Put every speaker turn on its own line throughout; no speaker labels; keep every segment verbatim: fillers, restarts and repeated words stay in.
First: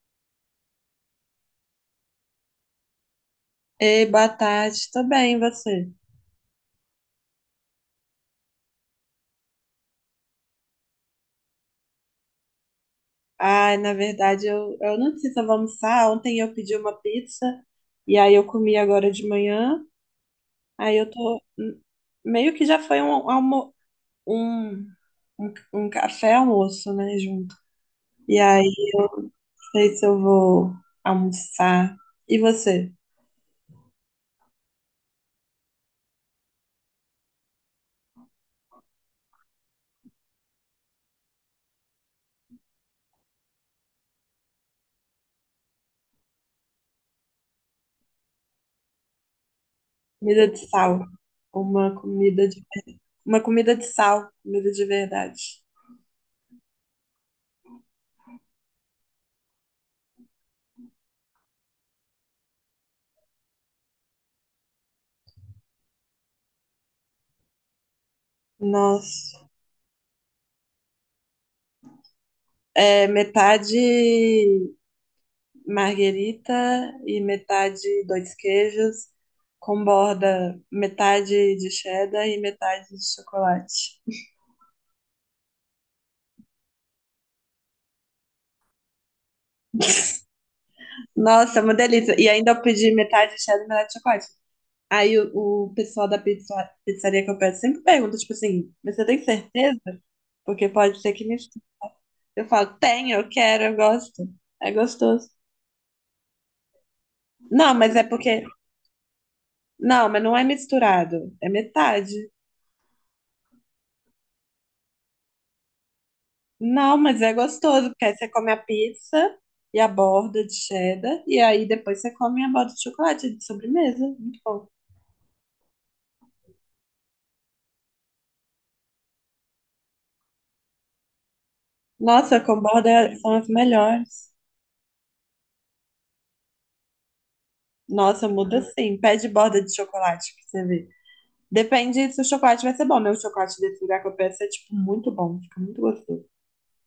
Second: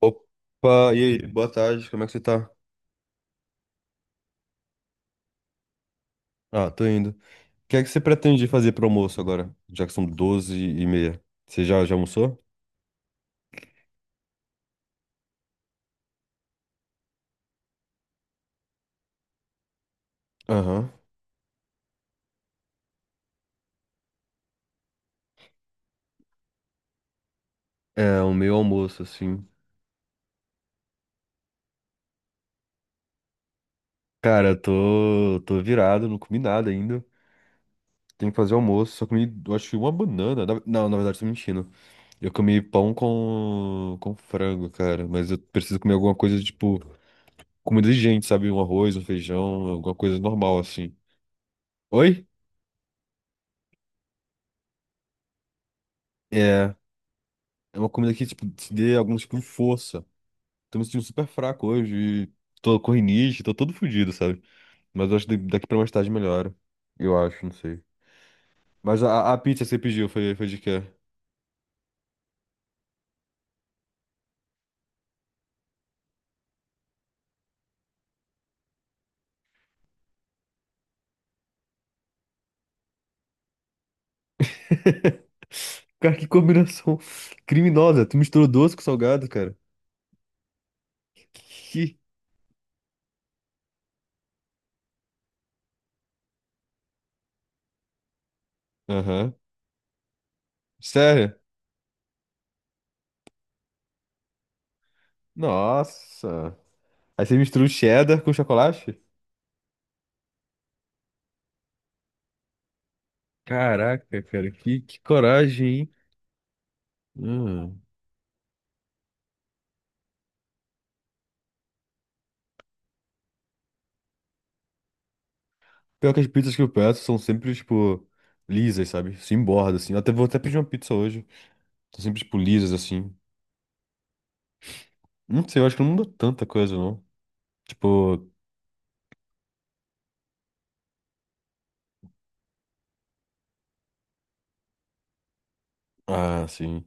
Opa, e aí? Boa tarde, como é que você tá?
Ei, boa tarde, tô bem, e você?
Ah, tô indo. O que é que você pretende fazer pro almoço agora? Já que são doze e meia. Você já, já almoçou?
Ai, na verdade, eu, eu não sei se eu vou almoçar. Ontem eu pedi uma pizza e aí eu comi agora de manhã.
Aham.
Aí eu tô. Hum, Meio que já foi um, um almo, um, um, um café almoço, né, junto.
É, o
E
meu
aí, não
almoço, assim.
sei se eu vou almoçar. E você?
Cara, eu tô, tô virado, não comi nada ainda. Tenho que fazer almoço, só comi, eu acho que uma banana. Na- Não, na verdade, tô mentindo. Eu comi pão com, com frango, cara. Mas eu preciso comer alguma coisa, tipo, comida de gente, sabe? Um arroz, um feijão, alguma coisa
Comida de
normal, assim.
sal. Uma
Oi?
comida de, uma comida de sal, comida de verdade.
É. É uma comida que, tipo, te dê algum tipo de força. Tô me sentindo super fraco hoje. e Tô com rinite, tô todo fudido, sabe? Mas eu acho que daqui pra mais tarde melhora. Eu acho, não sei. Mas a, a
Nossa,
pizza que você pediu foi, foi de quê?
é metade marguerita e metade dois queijos, com borda metade de cheddar e metade de chocolate.
Cara, que combinação criminosa. Tu misturou doce com salgado, cara.
Nossa, é uma
Que...
delícia. E ainda eu pedi metade de cheddar e metade de chocolate. Aí o, o pessoal da pizza- pizzaria que eu peço sempre pergunta, tipo assim, "Mas você tem
Aham.
certeza? Porque pode ser que
Sério?
me..." Eu falo, tenho, eu quero, eu gosto. É gostoso.
Nossa. Aí você misturou
Não, mas é
cheddar com
porque...
chocolate?
Não, mas não é misturado. É metade.
Caraca, cara, que, que coragem, hein?
Não, mas é
Hum.
gostoso, porque aí você come a pizza e a borda de cheddar, e aí depois você come a borda de chocolate de sobremesa. Muito bom.
Pior que as pizzas que eu peço são sempre, tipo, lisas, sabe? Sem borda, assim. Eu até vou até pedir uma pizza hoje. São sempre, tipo,
Nossa, com
lisas, assim.
borda são as melhores.
Não sei, eu acho que não muda tanta coisa, não.
Nossa,
Tipo,
muda sim. Pede borda de chocolate pra você ver. Depende se o chocolate vai ser bom, né? O chocolate desse lugar que eu peço é, tipo, muito bom. Fica muito gostoso.
ah, sim.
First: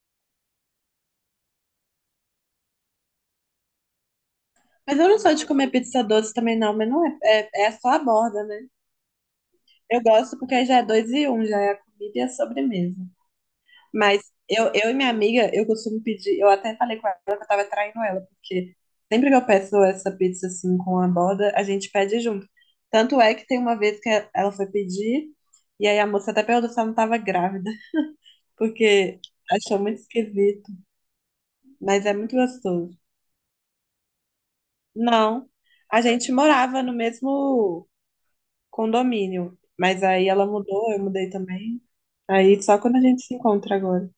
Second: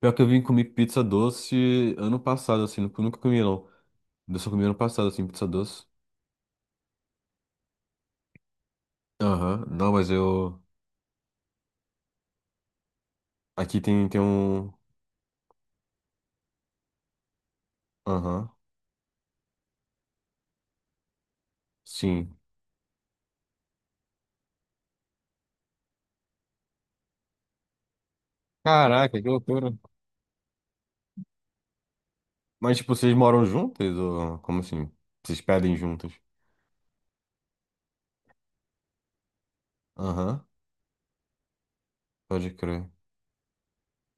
Pior que eu vim comer pizza doce ano passado, assim. Nunca nunca comi, não. Eu só comi ano
Mas eu
passado,
não
assim,
sou de
pizza
comer
doce.
pizza doce também, não. Mas não é, é, é só a borda, né?
Aham. Não,
Eu
mas
gosto porque
eu.
aí já é dois e um, já é a comida e a sobremesa.
Aqui tem, tem
Mas eu,
um.
eu e minha amiga, eu costumo pedir. Eu até falei com ela que eu tava traindo ela,
Aham.
porque sempre que eu peço essa pizza assim com a borda, a gente pede
Sim.
junto. Tanto é que tem uma vez que ela foi pedir, e aí a moça até perguntou se ela não tava grávida,
Caraca,
porque
que loucura.
achou muito esquisito, mas é muito
Mas, tipo,
gostoso.
vocês moram juntas? Ou como assim? Vocês
Não,
pedem
a
juntas?
gente morava no mesmo condomínio, mas aí
Aham.
ela mudou, eu mudei também.
Pode
Aí só
crer.
quando a gente se encontra agora.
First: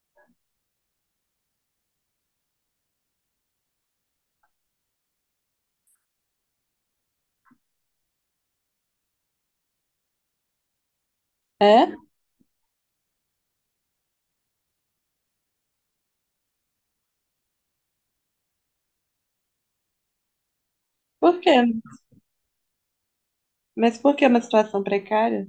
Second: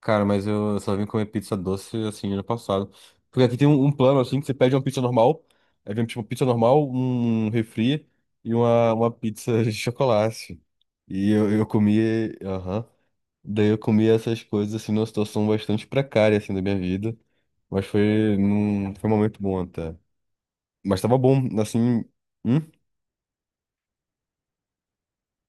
Cara, mas eu só vim comer pizza doce assim ano passado. Porque aqui tem um, um plano assim que você pede uma pizza normal, aí vem tipo pizza normal, um refri e uma, uma pizza de chocolate. E eu, eu
É?
comi, aham. Daí eu comi essas coisas assim numa situação bastante precária assim da minha vida, mas foi num, foi um momento bom até. Mas tava
Por
bom,
quê?
assim, hum?
Mas por que uma situação precária?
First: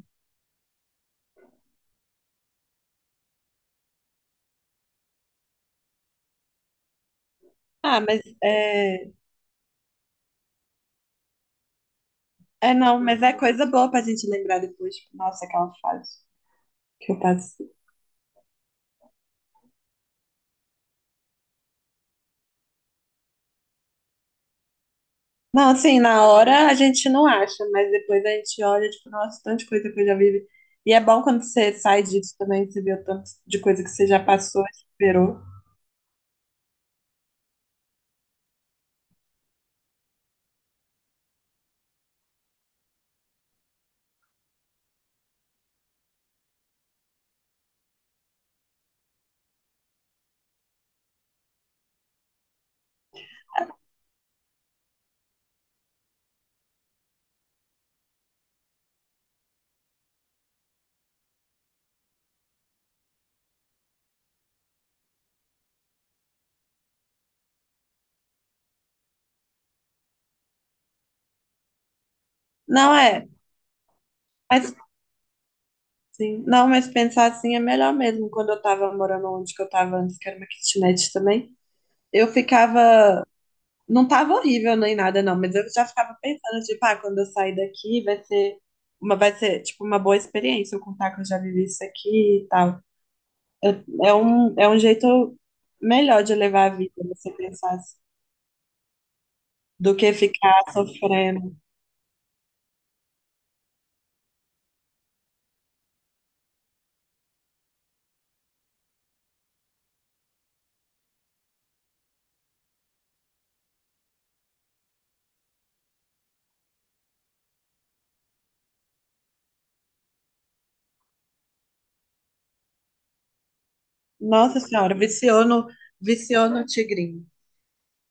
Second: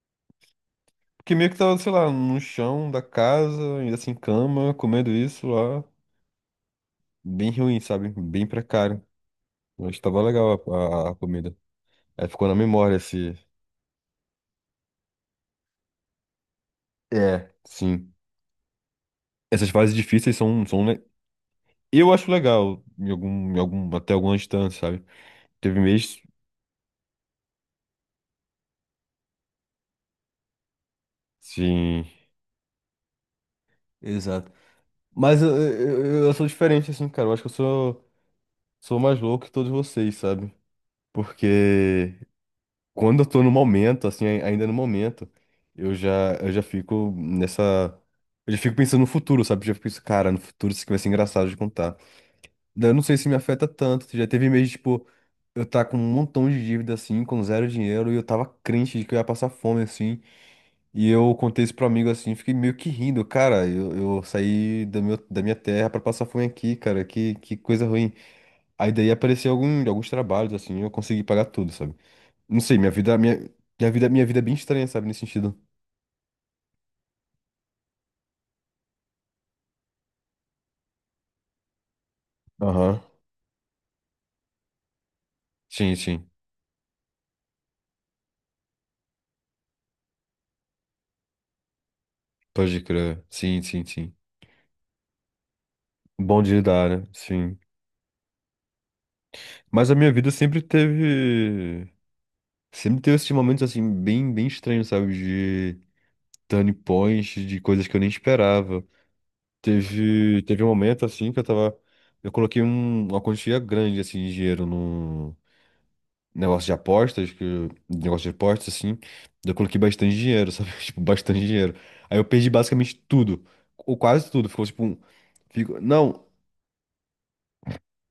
Porque meio que tava, sei lá, no chão da casa, ainda assim cama, comendo isso lá, bem ruim,
Ah,
sabe?
mas
Bem precário.
é.
Mas tava legal a, a- a comida. Aí ficou na
É,
memória
não, mas é
esse.
coisa boa pra gente lembrar depois. Tipo, nossa, aquela fase que eu
É.
passei.
Sim. Essas fases difíceis são, são. le- Eu acho legal, em algum, em algum, até alguma distância, sabe?
Não,
Teve
assim,
mês.
na hora a gente não acha, mas depois a gente olha, tipo, nossa, tanta coisa que eu já vivi. E é bom quando você sai
Sim.
disso também, você vê o tanto de coisa que você já
Exato.
passou, superou.
Mas eu, eu, eu sou diferente, assim, cara. Eu acho que eu sou, sou mais louco que todos vocês, sabe? Porque quando eu tô no momento, assim, ai- ainda no momento, eu já, eu já fico nessa. Eu já fico pensando no futuro, sabe? Eu já fico pensando, cara, no futuro isso aqui vai ser engraçado de contar. Daí eu não sei se me afeta tanto. Já teve mês, tipo, eu tá com um montão de dívida, assim, com zero dinheiro, e eu tava crente de que eu ia passar fome, assim. E eu contei isso pro amigo, assim, fiquei meio que rindo. Cara, eu, eu saí do meu, da minha terra pra passar fome aqui, cara, que, que coisa ruim. Aí daí apareceu algum, alguns trabalhos, assim, eu consegui pagar tudo, sabe? Não sei, minha
Não
vida,
é,
minha, minha vida, minha vida é bem
mas
estranha, sabe, nesse sentido.
sim. Não, mas pensar assim é melhor mesmo. Quando eu tava morando onde que eu tava antes, que era uma kitnet também, eu
Aham.
ficava. Não tava horrível nem nada, não, mas eu já
Sim,
ficava
sim.
pensando, tipo, ah, quando eu sair daqui vai ser uma, vai ser, tipo, uma boa experiência eu contar que eu já vivi isso aqui e tal.
Pode crer. Sim, sim,
Eu- é
sim.
um, é um jeito melhor de
Bom de
levar a
lidar,
vida,
né?
você
Sim.
pensar assim,
Mas a
do
minha
que
vida sempre
ficar sofrendo.
teve. Sempre teve esses momentos assim, bem, bem estranhos, sabe? De turning points, de coisas que eu nem esperava. Teve, teve um momento assim que eu tava. Eu coloquei um- uma quantia grande assim, de dinheiro no negócio de apostas, que, eu- negócio de apostas, assim. Eu coloquei bastante dinheiro, sabe? Tipo, bastante dinheiro. Aí eu perdi basicamente tudo. Ou quase tudo.
Nossa
Ficou tipo
Senhora,
um.
viciou no,
Fico, não,
viciou no tigrinho.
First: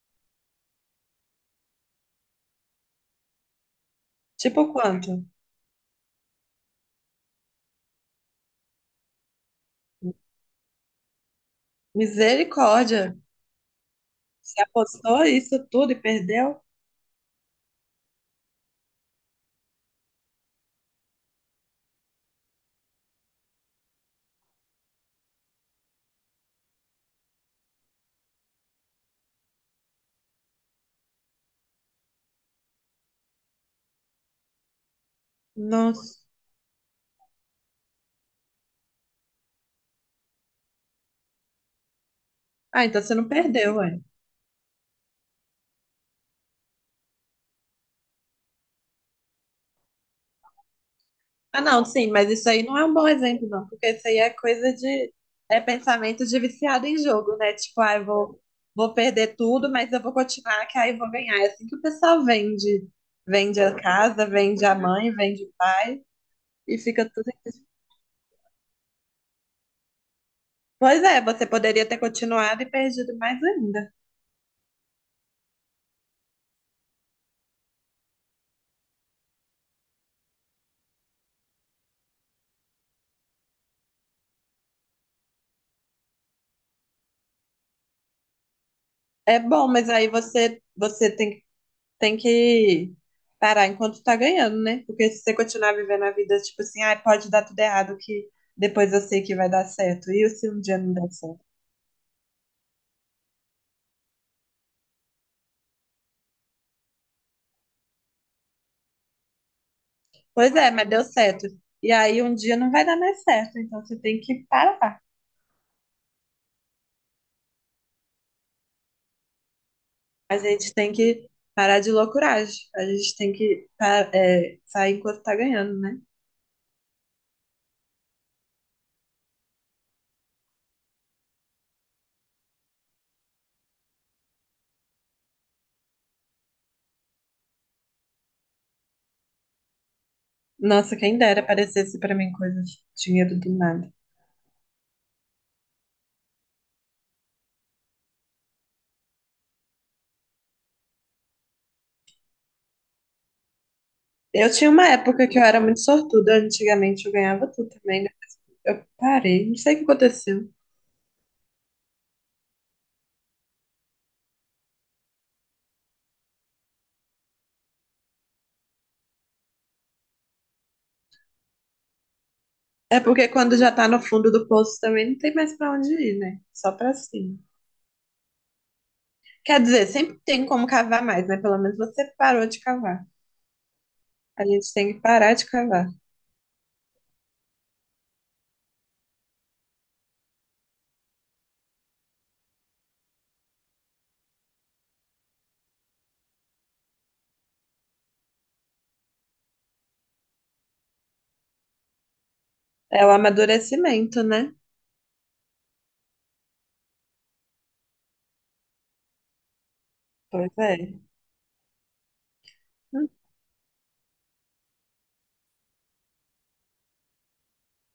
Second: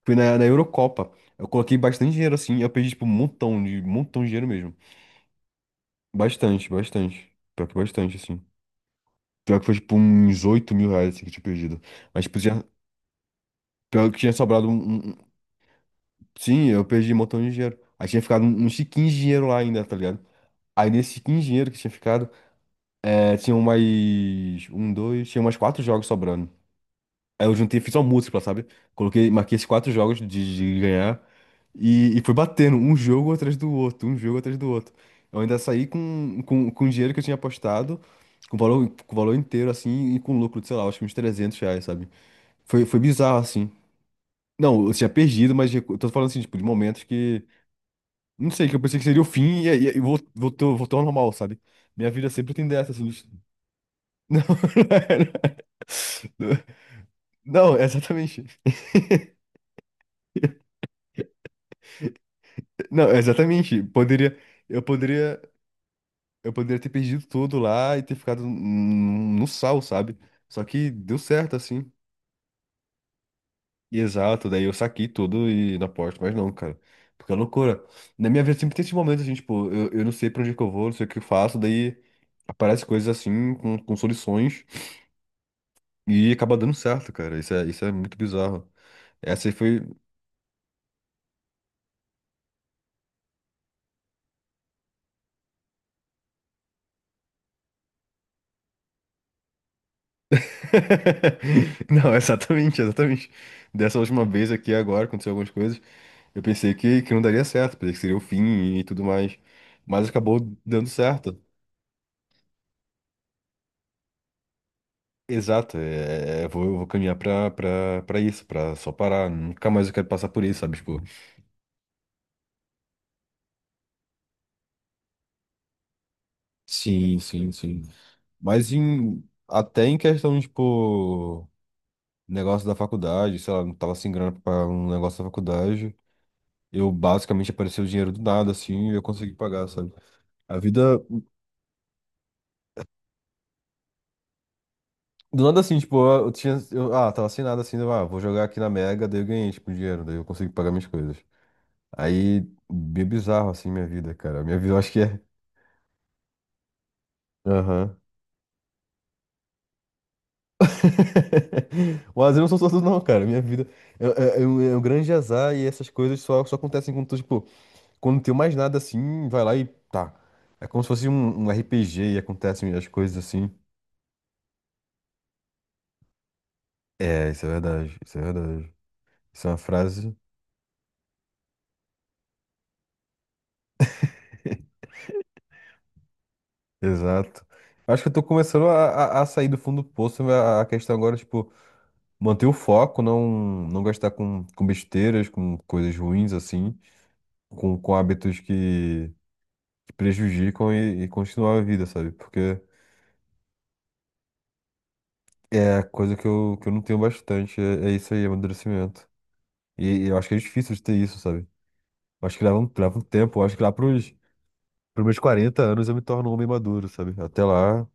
fui na, na Eurocopa. Eu coloquei bastante dinheiro assim, eu perdi tipo um montão de, um montão de dinheiro
Tipo
mesmo.
quanto?
Bastante, bastante. Pior que bastante, assim. Pior que foi tipo uns oito mil reais assim, que eu tinha perdido. Mas tipo, tinha,
Misericórdia.
pior que tinha
Você
sobrado um, um-
apostou
um,
isso tudo e perdeu?
Sim, eu perdi um montão de dinheiro. Aí tinha ficado um- uns quinze dinheiro lá ainda, tá ligado? Aí nesse quinze dinheiro que tinha ficado, é, tinham mais. Um, dois. Tinha mais quatro jogos sobrando. Aí eu juntei, fiz uma múltipla, sabe? Coloquei, marquei esses quatro jogos de, de ganhar. E, e fui batendo um jogo atrás do outro, um jogo atrás do outro. Eu ainda saí
Nossa.
com, com, com o dinheiro que eu tinha apostado, com o valor, com o valor inteiro, assim, e com lucro de, sei lá, acho que uns trezentos reais, sabe?
Ah,
Foi, foi
então você não
bizarro, assim.
perdeu, ué.
Não, eu tinha perdido, mas eu tô falando assim, tipo, de momentos que. Não sei, que eu pensei que seria o fim e, aí e vol- voltou, voltou ao normal, sabe?
Ah, não, sim,
Minha vida
mas isso
sempre
aí
tem
não é
dessa,
um bom
assim. de-
exemplo, não, porque isso aí é
Não,
coisa
não,
de,
era.
é pensamento de viciado em jogo, né?
Não,
Tipo, ah, eu vou,
exatamente.
vou perder tudo, mas eu vou continuar, que aí eu vou ganhar. É assim que o pessoal vende,
Não,
vende a
exatamente.
casa,
Poderia.
vende a
Eu
mãe,
poderia.
vende o pai,
Eu
e
poderia ter
fica
perdido
tudo.
tudo lá e ter ficado no no sal, sabe? Só que
Pois
deu
é, você
certo,
poderia
assim.
ter continuado e perdido mais ainda.
e Exato, daí eu saquei tudo e na porta, mas não, cara. Porque é loucura. Na minha vida sempre tem esse momento assim, tipo, eu, eu não sei pra onde que eu vou, não sei o que eu faço, daí aparece coisas assim, com, com soluções, e acaba dando certo, cara. Isso é, isso é muito bizarro.
É
Essa aí
bom,
foi.
mas aí você, você tem tem que parar enquanto tá ganhando, né? Porque se você continuar vivendo a vida, tipo assim, ah, pode dar tudo errado, que depois eu sei que vai dar certo. E se um dia não der certo?
Não, exatamente, exatamente. Dessa última vez aqui agora, aconteceu algumas coisas. Eu pensei que, que não daria certo, pensei que seria o fim e tudo mais. Mas acabou
Pois é,
dando
mas deu
certo.
certo. E aí um dia não vai dar mais certo, então você tem que parar.
Exato, é, é, eu vou, eu vou caminhar pra, pra, pra isso, pra só parar. Nunca mais eu quero passar
A
por isso,
gente
sabe?
tem
Tipo,
que parar de loucuragem. A gente tem que pa- é, sair enquanto tá ganhando, né?
sim, sim, sim. Mas em, até em questão, tipo, negócio da faculdade, sei lá, não tava sem grana pra pagar um negócio da faculdade. Eu basicamente apareceu o dinheiro do nada, assim, e eu consegui pagar, sabe? A
Nossa,
vida.
quem dera aparecesse pra mim coisa de dinheiro do nada.
Do nada assim, tipo, eu, eu tinha. Eu, ah, tava sem nada assim, eu, ah, vou jogar aqui na Mega, daí eu ganhei, tipo, um dinheiro, daí eu consegui pagar minhas coisas. Aí, bem bizarro, assim, minha vida, cara.
Eu
Minha
tinha
vida, eu
uma
acho que é.
época que eu era muito sortuda, antigamente eu ganhava tudo
Aham.
também, né? Eu parei, não sei o que aconteceu.
O azar não são só tu, não, cara. Minha vida é, é- é um, é um grande azar e essas coisas só, só acontecem quando tu, tipo, quando não tem mais nada assim, vai lá e tá. É como se fosse um, um R P G e acontecem as
É
coisas
porque
assim.
quando já tá no fundo do poço também não tem mais pra onde ir, né? Só pra
É,
cima.
isso é verdade, isso é verdade. Isso é uma
Quer dizer,
frase.
sempre tem como cavar mais, né? Pelo menos você parou de cavar. A gente tem que parar de cavar.
Exato. Acho que eu tô começando a, a- a sair do fundo do poço. mas A, a questão agora, é, tipo, manter o foco, não, não gastar com, com besteiras, com coisas ruins, assim, com, com hábitos que, que prejudicam e, e continuar a vida, sabe? Porque
É o amadurecimento, né?
é coisa que eu, que eu não tenho bastante, é, é isso aí, amadurecimento. E, e eu acho que é
Pois
difícil
é.
de ter isso, sabe? Eu acho que leva um, leva um
Hum.
tempo, eu acho que lá pros, pros meus quarenta anos eu me torno um homem maduro, sabe? Até lá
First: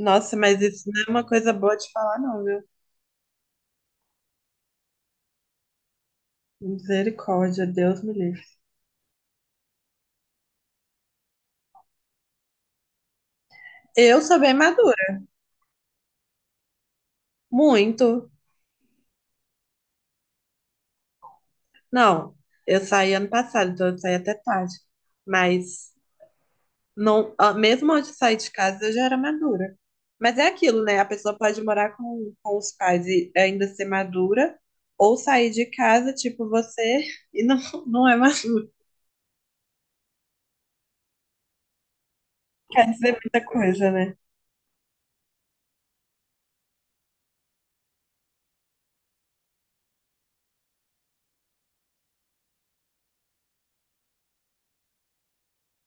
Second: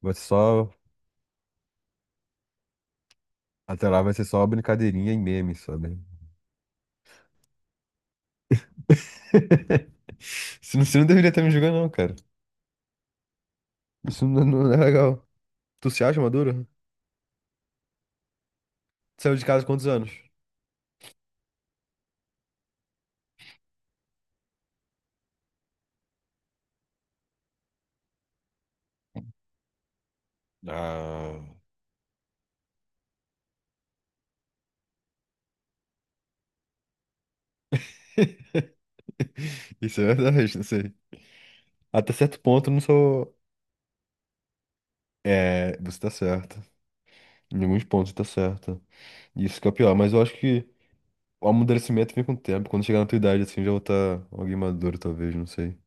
vai ser
mas
só,
isso não é uma coisa boa de falar, não, viu?
até lá vai ser só brincadeirinha e meme, sabe?
Misericórdia, Deus me livre.
Você não, você não deveria estar me julgando, não, cara.
Eu
Isso
sou
não,
bem
não é
madura,
legal. Tu se acha maduro?
muito.
Saiu de casa há quantos anos?
Não, eu saí ano passado, então eu saí até tarde. Mas Não, ah, mesmo antes de sair de casa, eu já era madura. Mas é aquilo, né? A pessoa
Ah.
pode morar com, com os pais e ainda ser madura, ou sair de casa, tipo você, e não, não é madura.
Isso é verdade, não sei. Até certo ponto eu não
Quer dizer
sou.
muita coisa, né?
É, você tá certo. Em alguns pontos você tá certo. Isso que é o pior, mas eu acho que o amadurecimento vem com o tempo. Quando chegar na tua idade, assim, já vou estar alguém maduro, talvez, não sei.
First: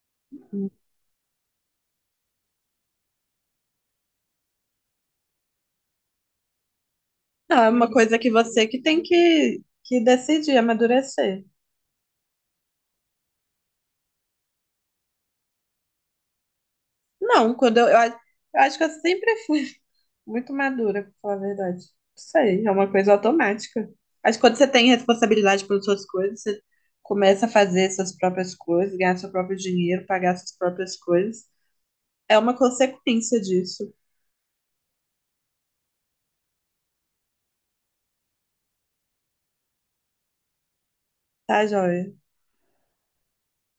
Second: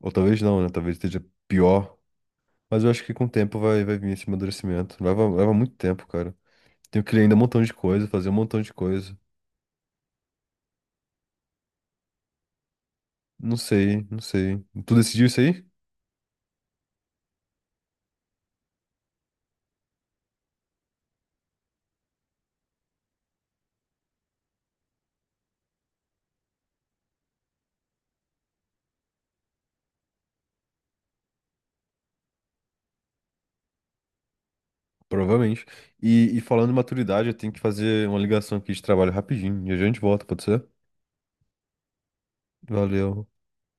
Ou talvez não, né? Talvez esteja pior. Mas eu acho que com o tempo vai, vai vir esse amadurecimento. Leva, leva muito tempo, cara. Tenho que ler ainda um
Não,
montão
é
de
uma
coisa,
coisa
fazer
que
um montão
você
de
que tem
coisa.
que, que decidir, amadurecer.
Não sei, não sei. Tu decidiu isso aí?
Não, quando eu, eu, a- eu acho que eu sempre fui muito madura, pra falar a verdade. Não sei, é uma coisa automática. Acho que quando você tem responsabilidade pelas suas coisas, você começa a fazer suas próprias coisas, ganhar seu próprio dinheiro, pagar suas próprias coisas. É uma consequência disso,
Provavelmente. E, e falando em maturidade, eu tenho que fazer uma ligação aqui de trabalho rapidinho. E a gente volta, pode ser?
tá, joia?
Valeu.